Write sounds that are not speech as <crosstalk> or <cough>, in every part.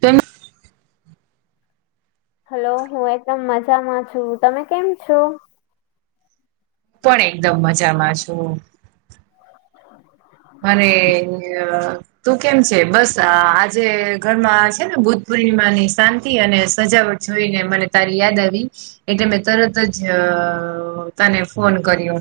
તે હલો હું એકદમ મજામાં છું તમે કેમ છો. પણ એકદમ મજામાં છુ. મારે તું કેમ છે બસ આજે ઘરમાં છેને, બુ્ પૂર્ણિમાની શાંતિ અને સજાવટ જોઈ ને મને તારી યાદ આવી એટલે મેં તરત જ તને ફોન કર્યો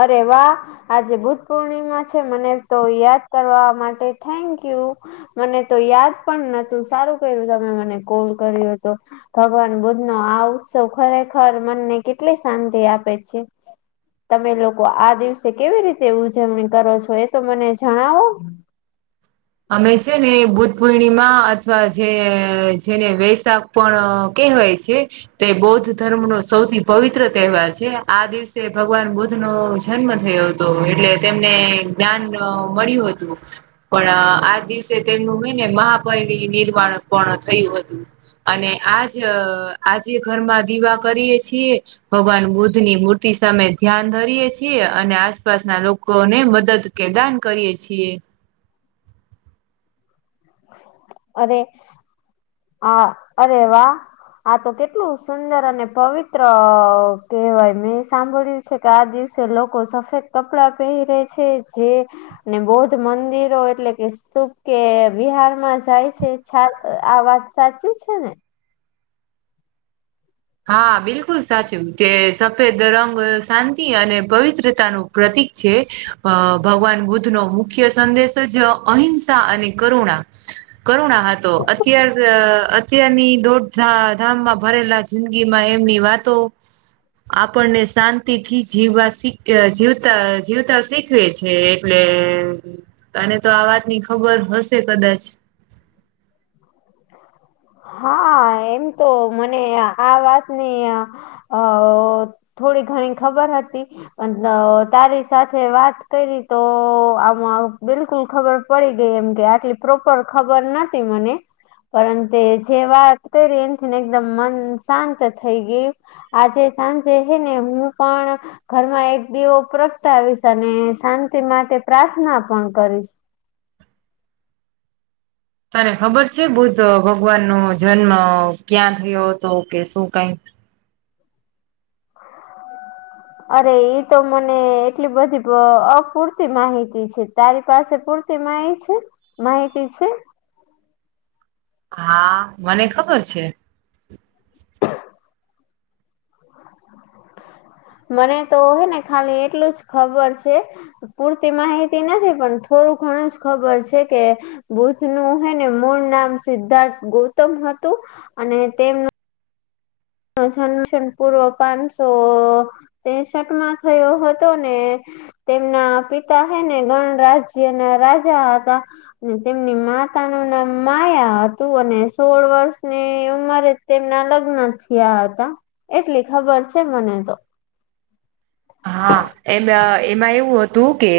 અરે વાહ આજે બુધ પૂર્ણિમા છે, મને તો યાદ કરવા માટે થેન્કયુ મને તો યાદ પણ નતું સારું કર્યું તમે મને કોલ કર્યો હતો. ભગવાન બુદ્ધ નો આ ઉત્સવ ખરેખર મનને કેટલી શાંતિ આપે છે. તમે લોકો આ દિવસે કેવી રીતે ઉજવણી કરો છો એ તો મને જણાવો અમે છે ને બુધ પૂર્ણિમા અથવા જે જેને વૈશાખ પણ કે હોય છે. તે બૌદ્ધ ધર્મ નો સૌથી પવિત્ર તહેવાર છે, આ દિવસે ભગવાન બુદ્ધ નો જન્મ થયો હતો. તો એટલે તેમને જ્ઞાન મળ્યું હતું પણ આ દિવસે તેમનું મહિને મહાપર નિર્વાણ પણ થયું હતું અને આજ આજે ઘરમાં દીવા કરીએ છીએ ભગવાન બુદ્ધ ની મૂર્તિ સામે ધ્યાન ધરીયે છીએ, અને આસપાસના લોકોને મદદ કે દાન કરીએ છીએ. અરે હ અવા આ તો કેટલું સુંદર અને પવિત્ર કેહેવાય મેં સાંભળ્યું કે આ દિવસે લોકો સફેદ કપડા પહેરીરે છે, જે ને બૌદ્ધ મંદિરો એટલે કે સ્તુપ કે બિહારમાં જાય છે છ આ વાત સાચી છે ને હા બિલકુલ સાચું તે સફેદ રંગ શાંતિ અને પવિત્રતાનું પ્રતિક છે અ ભગવાન બુદ્ધ નો મુખ્ય સંદેશ જ અહિંસા અને કરુણા કરુણા હતો અત્યાર અત્યારની દોઢ ધામમાં ભરેલા જિંદગી માં એમની વાતો આપણને શાંતિથી જીવવા શીખ જીવતા જીવતા શીખ છે એટલે તને તો આ વાતની ખબર હશે કદાચ હા એમ તો મને આ વાતની અ થોડી ઘણી ખબર હતી પણ તારી સાથે વાત કરી તો આમાં બિલકુલ ખબર પડી ગઈ એમ કે આટલી પ્રોપર ખબર નથી મને પરંતુ જે વાત કરી એમથી ને એકદમ મન શાંત થઈ ગયું આજે સાંજે હે ને હું પણ ઘરમાં એક દીવો પ્રગટાવીશ અને શાંતિ માટે પ્રાર્થના પણ કરીશ તને ખબર છે બુદ્ધ ભગવાન નો જન્મ ક્યાં થયો હતો કે શું કઈ હ અરે ઈ તો મને એટલી બધી અપૂરતી માહિતી છે તારી પાસે પૂરતી માહિત છે માહિતી છે હા મને ખબર છે મને તો હ ને ખાલી એટલું જ ખબર છે પૂરતી માહિતી નથી પણ થોડું ઘણું જ ખબર છે કે બુધ નું હેને મૂળ નામ સિદ્ધાર્થ ગૌતમ હતું અને તેમનું જન્મશન પૂર્વ પાંચસો તેસઠમાં થયો હતો ને તેમના પિતા હૈ ને ગણ રાજ્યના રાજા હતા અને તેમની માતા નું નામ માયા હતું અને સોળ વર્ષની ઉંમરે તેમના લગ્ન થયા હતા એટલી ખબર છે મને તો હા એ બ એમાં એવું હતું કે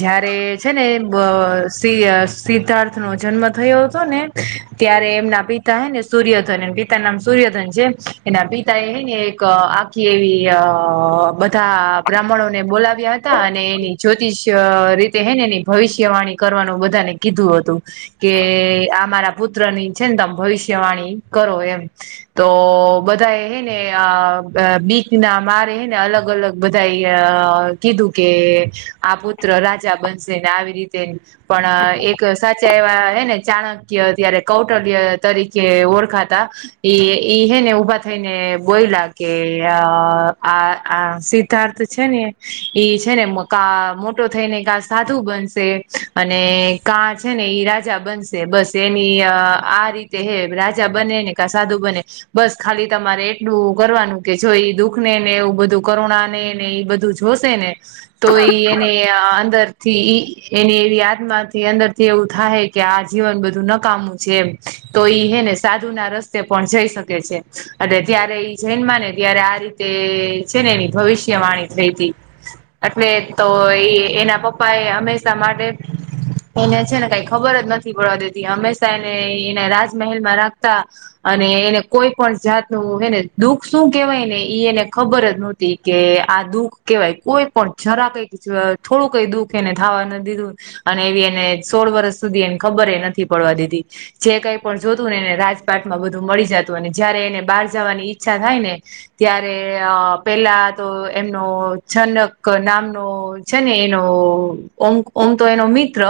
જયારે છે ને સ સિદ્ધાર્થ નો જન્મ થયો હતો ને ત્યારે એમના પિતા હે ને સૂર્યધન પિ નામ સૂર્યધન છે એના પિતા એ હ ને એક આખી એવી અ ા બ્રાહ્મણો ને બોલાવ્યા હતા અને એની જ્યોતિષ રીતે હેને એની ભવિષ્યવાણી કરવાનું બધાને કીધું હતું કે અમારા પુત્ર ની છે ને તમે ભવિષ્યવાણી કરો એમ તો બધા એ હે ને આ બીચ ના મારે હેને અલગ અલગ અલગ બધા કીધું કે આ પુત્ર રાજા બનશે ને આવી રીતે પણ એક સાચા એવા હે ને ચાણક્ય ત્યારે કૌટલ્ય તરીકે ઓળખાતા એ ઈ હે ને ઉભા થઈને બોયલા કે અ આ આ સિદ્ધાર્થ છે ને એઈ છે ને કા મોટો થઈ ને કા સાધું બનશે અને કા છે ને ઈ રાજા બનશે બસ એની આ રીતે હે રાજા બને ને સાધું બને બસ ખાલી તમારે એટલું કરવાનું કે જોઈ દુઃખ નેને એવું બધું કરુણા ને ને એ બધું જોશે ને તો ઈ એને અંદર થી એની એવી આત્માથી અંદર થી એવું થાય કે આ જીવન બધું નકામું છેમ તો ઈ હે ને સાધુ ના રસ્તે પણ જઈ શકે છે, એટલે ત્યારે ઈ જૈનમાં ને ત્યારે આ રીતે તે છે ને એની ભવિષ્યવાણી થઈ હતી એટલે તો એ એના પપ્પા એ હમેશા માટે એને છે ને કઈ ખબર જ નથી પડવા દેતી હંમેશા એને એને રાજમહેલ માં રાખતા અને એને કોઈ પણ જાતનું હને દુઃખ શું કેહેવાય ને ઈ એને ખબર જ નતી કે આ દુઃખ કેવાય કોઈ પણ જરા કઈક થોડું કઈ દુઃખ એને થાવા ન દીધું. અને એવી એને સોળ વર્ષ સુધી એને ખબર એ નથી પડવા દીધી. જે કઈ પણ જોતું ને એને રાજપાટમાં બધું મળી જતું અને જયારે એને બહાર જવાની ઈચ્છા થાય ને. ત્યારે અ. પેલા તો એમનો જનક નામનો છે ને એનો. ઓમ ઓમ તો એનો મિત્ર,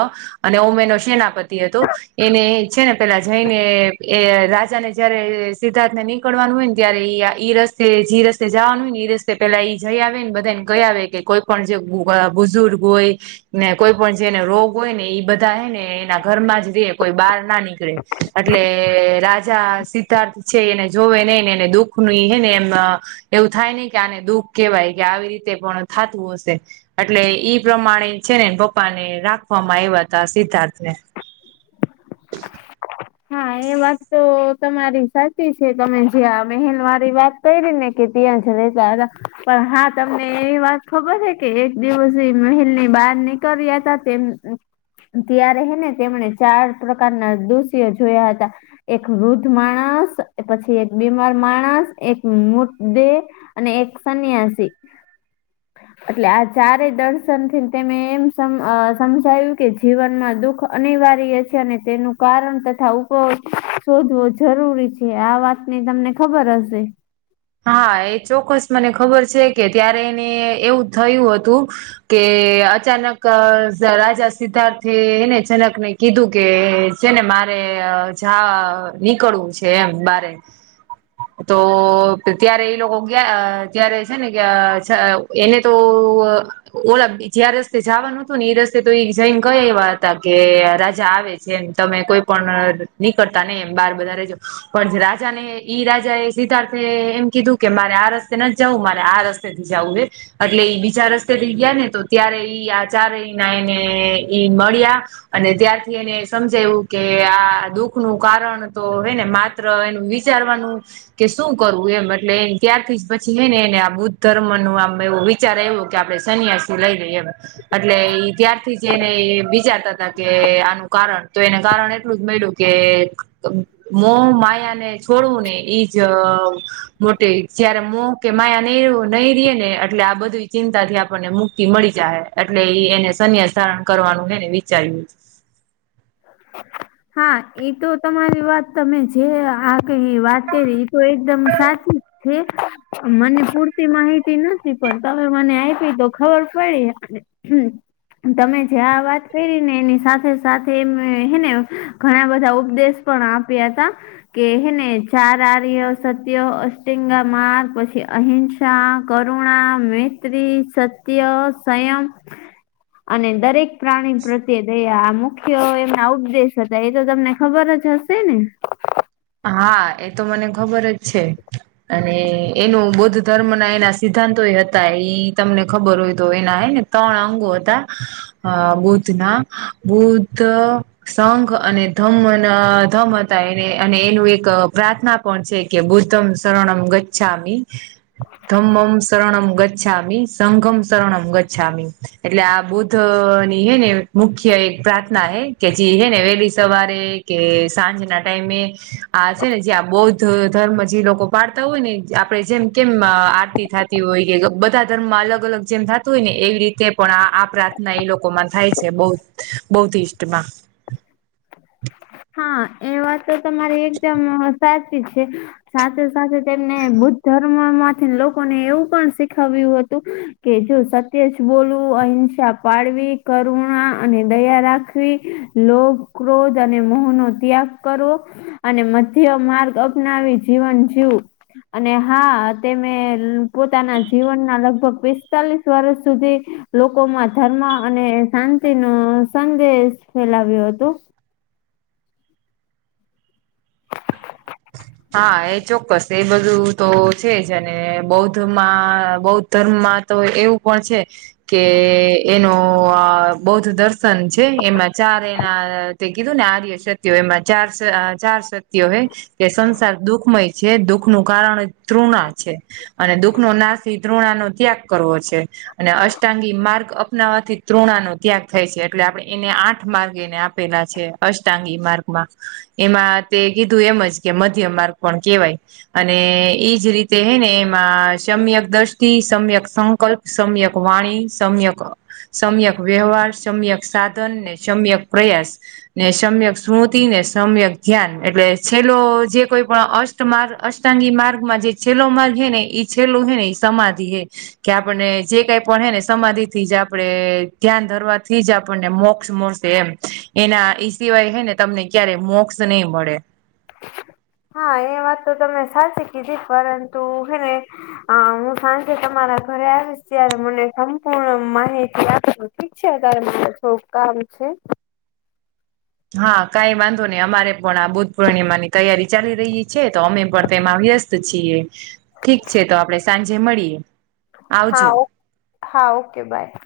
અને ઓમ એનો સેનાપતિ હતો. એને છે ને પેલા જઈને એ રાજા ને જયારે સિદ્ધાર્થ ને ની કરવાનું હોય ને ત્યારે ઈ રસ્તે જે રસ્તે જવાનું હોય રસ્તે પેલા ઈ જઈ આવે ને બધા ને ગયા આવે કે કોઈ પણ જે ગુ આ બુઝુર્ગ હોય ને કોઈ પણ જેને રોગ હોય ને એ બધા હ ને એના ઘરમાં જ રે કોઈ બહાર ના નીકળે. એટલે રાજા સિદ્ધાર્થ છે એને જોવે નહ ને એને દુઃખ નની હ ને એમના એવું થાય નહી કે આને દુઃખ કેવાય કે આવી રીતે પણ થતું હશે. એટલે ઈ પ્રમાણે છે ને પપ્પા ને રાખવામાં આવ્યા તા સિદ્ધાર્થ ને હા, એ વાત તો તમારી સાચી છે તમે જ્યાં બહેન મારી વાત કૈરી કે ત્યાં જ રેતા હતા પણ હા તમને એ વાત ખબર છે કે એ દિવસે મહેલ ની બહાર નીકળ્યા હતા તેમ ત્યારે હે ને તેમણે ચાર પ્રકારના દોષીઓ જોયા હતા. એક વૃદ્ધ માણસ પછી એક બીમાર માણસ એક મૃતદેહ અને એક સન્યાસી. એટલે આ ચારેય દર્શન થી તેને એમ સમ અહ સમજાવ્યું કે જીવનમાં દુઃખ અનિવાર્ય છે અને તેનું કારણ તથા ઉપયોગ શોધવો જરૂરી છે આ વાત ની તમને ખબર હશે હા, એ ચોક્કસ મને ખબર છે કે ત્યારે એને એવું થયું હતું કે અચાનક અહ રાજા સિદ્ધાર્થેને એને જનક ને કીધું કે છે ને મારે અહ જા નીકળવું છે એમ બારે. તો ત્યારે એ લોકો ઈ ગ્યા ત્યારે છે ને કે છ એને તો ઓલા જ્યાં રસ્તે જવાનું હતું ને એ રસ્તે તો એ જઈને કયા એવા હતા કે રાજા આવે જેમ તમે કોઈ પણ નીકળતા નહી એમ બાર બધા રજો પણ રાજા ને ઈ રાજા એ સિદ્ધાર્થે એમ કીધું કે મારે આ રસ્તે નથ જવું મારે આ રસ્તેથી જાવું હે. એટલે ઈ બીજા રસ્તે થઈ ગયા ને તો ત્યારે ઈ આ ચારેય નાય ને ઈ મળ્યા. અને ત્યારથી એને સમજાયું કે આ દુઃખ નું કારણ તો હે ને માત્ર એનું વિચારવાનું છે. કે શું કરવું એમ એટલે એ ત્યારથી પછી હે ને એને આ બુદ્ધ ધર્મ નું આમ એવું <unintelligible> ત્યારે એવું કે આપણે સન્યાસી લઈ લઈએ એમ. એટલે ઇ ત્યારથી જ એને વિચારતા હતા કે આનું કારણ તો એને કારણ એટલું જ મળ્યું. કે મોહ માયાને છોડવું ને ઈ જ મોટી જય્યારે મોહ કે માયા નહી નહી રે ને એટલે આ બધી ચિંતા થી આપણને મુક્તિ મળી જાહે. એટલે એ એને સંન્યાસ ધારણ કરવાનું એને વિચાર્યું. <unintelligible> હા એ તો તમારી વાત તમે જે આ કઈ વાત કરી એ તો એકદમ સાચી. હંમ મને પૂરતી માહિતી નથી પણ તમે મને આયપી તો ખબર પડી હમ તમે જે આ વાત કયરી ને એની સાથે સાથ તેમ હેને ઘણા બધા ઉપદેશ પણ આપ્યા હતા કે હે ને ચાર આર્ય સત્યો અસટિંગા માર પછી અહં <unintelligible> કરુણા મૈત્રી સત્ય સંયમ અને દરેક પ્રાણી પ્રત્યે દયા આ મુખ મુખ્ય એમના ઉપદેશ હતા એ તો તમને ખબર જ હશે ને. હા એ તો મને ખબર જ છે. અને એનું બૌદ્ધ ધર્મ ના એના સિદ્ધાંતો એ હતા ઈ તમને ખબર હોય તો એના હે ને. ત્રણ અંગો હતા અ બુધના બુધ્ધ સંઘ અને ધમ્મ ધમ હતા એને અને એનું એક પ્રાર્થના પણ છે કે બુદ્ધમ શરણમ ગછામી તંમમ શરણમ ગછામી સંઘમ શરણમ ગછામી એટલે આ બુદ્ધ ની હે ને મુખ્ય એક પ્રાર્થના હે કે જે હે ને વહેલી સવારે કે સાંજ ના ટાઈમે આ છે ને જે આ બૌદ્ધ ધર્મ જે લોકો પાડતા હોય ને આપડે જેમ કેમ આરતી થા હોય કે બધા ધર્મમાં અલગ અલગ જેમ થતું હોય ને એવી રીતે પણ આ આ પ્રાર્થના એ લોકોમાં થાય છે બઉ બૌધીસ્ટમાં હા એ વાત તો તમારી એકદમ સાચી છે સાથે સાથે છે ને બુદ્ધ ધર માંથી લોકોને એવું પણ શીખવ્યું હતું કે જો સત્ય જ બોલવું અહિંસા પાળવી કરુણા અને દયા રાખવી લોક ક્રોધ અને મોહ નો ત્યાગ કરવો અને મધ્ય માર્ગ અપનાવી જીવન જીવું અને હા તેમે પોતાના જીવનના લગભગ પિસ્તાલીસ વર્ષ સુધી લોકોમાં ધર્મા અને શાંતિ નો સંદેશ ફેલાવ્યો હતો હા એ ચોક્કસ એ બધું તો છે જ અને બૌદ્ધ માં બૌ ધર્મમાં તો એવું પણ છે કે એનો અ બૌદ્ધ દર્શન છે એમાં ચાર એના તે કીધું ને આર્ય સત્ય હોય એમાં સ ચાર સત્ય હોય કે સંસાર દુખમય છે દુઃખ નું કારણ તૃણા છે અને દુઃખનો નાશથી દ્રૃણા નો ત્યાગ કરવો છે અને અષ્ટાંગી માર્ગ અપનાવાથી ત્રણા નો ત્યાગ થાય છે એટલે આપણે એને આઠ માર્ગ એને આપ પેલા છે અષ્ટાંગી માર્ગમાં એમાં તે કીધું એમ જ કે મધ્ય માર્ગ પણ કેવાય અને ઈજ રીતે હૈ ને એમાં સમ્યક દ્રષ્ટિ સમ્યક સંકલ્પ સમ્યક વાણી સમ્યક સમ્યક વ્યવહાર સમ્યક સાધન ને સમ્યક પ્રયાસ ને સમ્યક સ્મૃતિ ને સમ્યક ધ્યાન એટલે છે લો જે કોઈ પણ અષ્ટ અષ્ટાંગી માર્ગમાં જે છેલ્લો માર્ગ હે ને ઇ છેલ્લું હે ને ઈ સમાધિ હૈ કે આપણને જે કઈ પણ હે ને સમાધિ થી જ આપડે ધ્યાન ધરવાથી જ આપણને મોક્ષ મળ તે એમ એના ઈ સિવાય હે ને તમને ક્યારે મોક્ષ નહી મળે હા એ વાત તો તમે સાચી કીધી પરંતુ હેને હા હું સાંજે તમારા ઘરે આવીશ ત્યારે મને સંપૂર્ણ માહિતી આપજો ઠીક છે તારે છો કામ છે હા કઈ વાંધો ની અમારે પણ આ બુદ્ધ પૂર્ણિમાની તૈયારી ચાલી રહી છે તો અમે પણ તેમાં વ્યસ છીએ ઠીક છે તો આપડે સાંજે મળીએ હા આવજો ઓ હા ઓકે બાય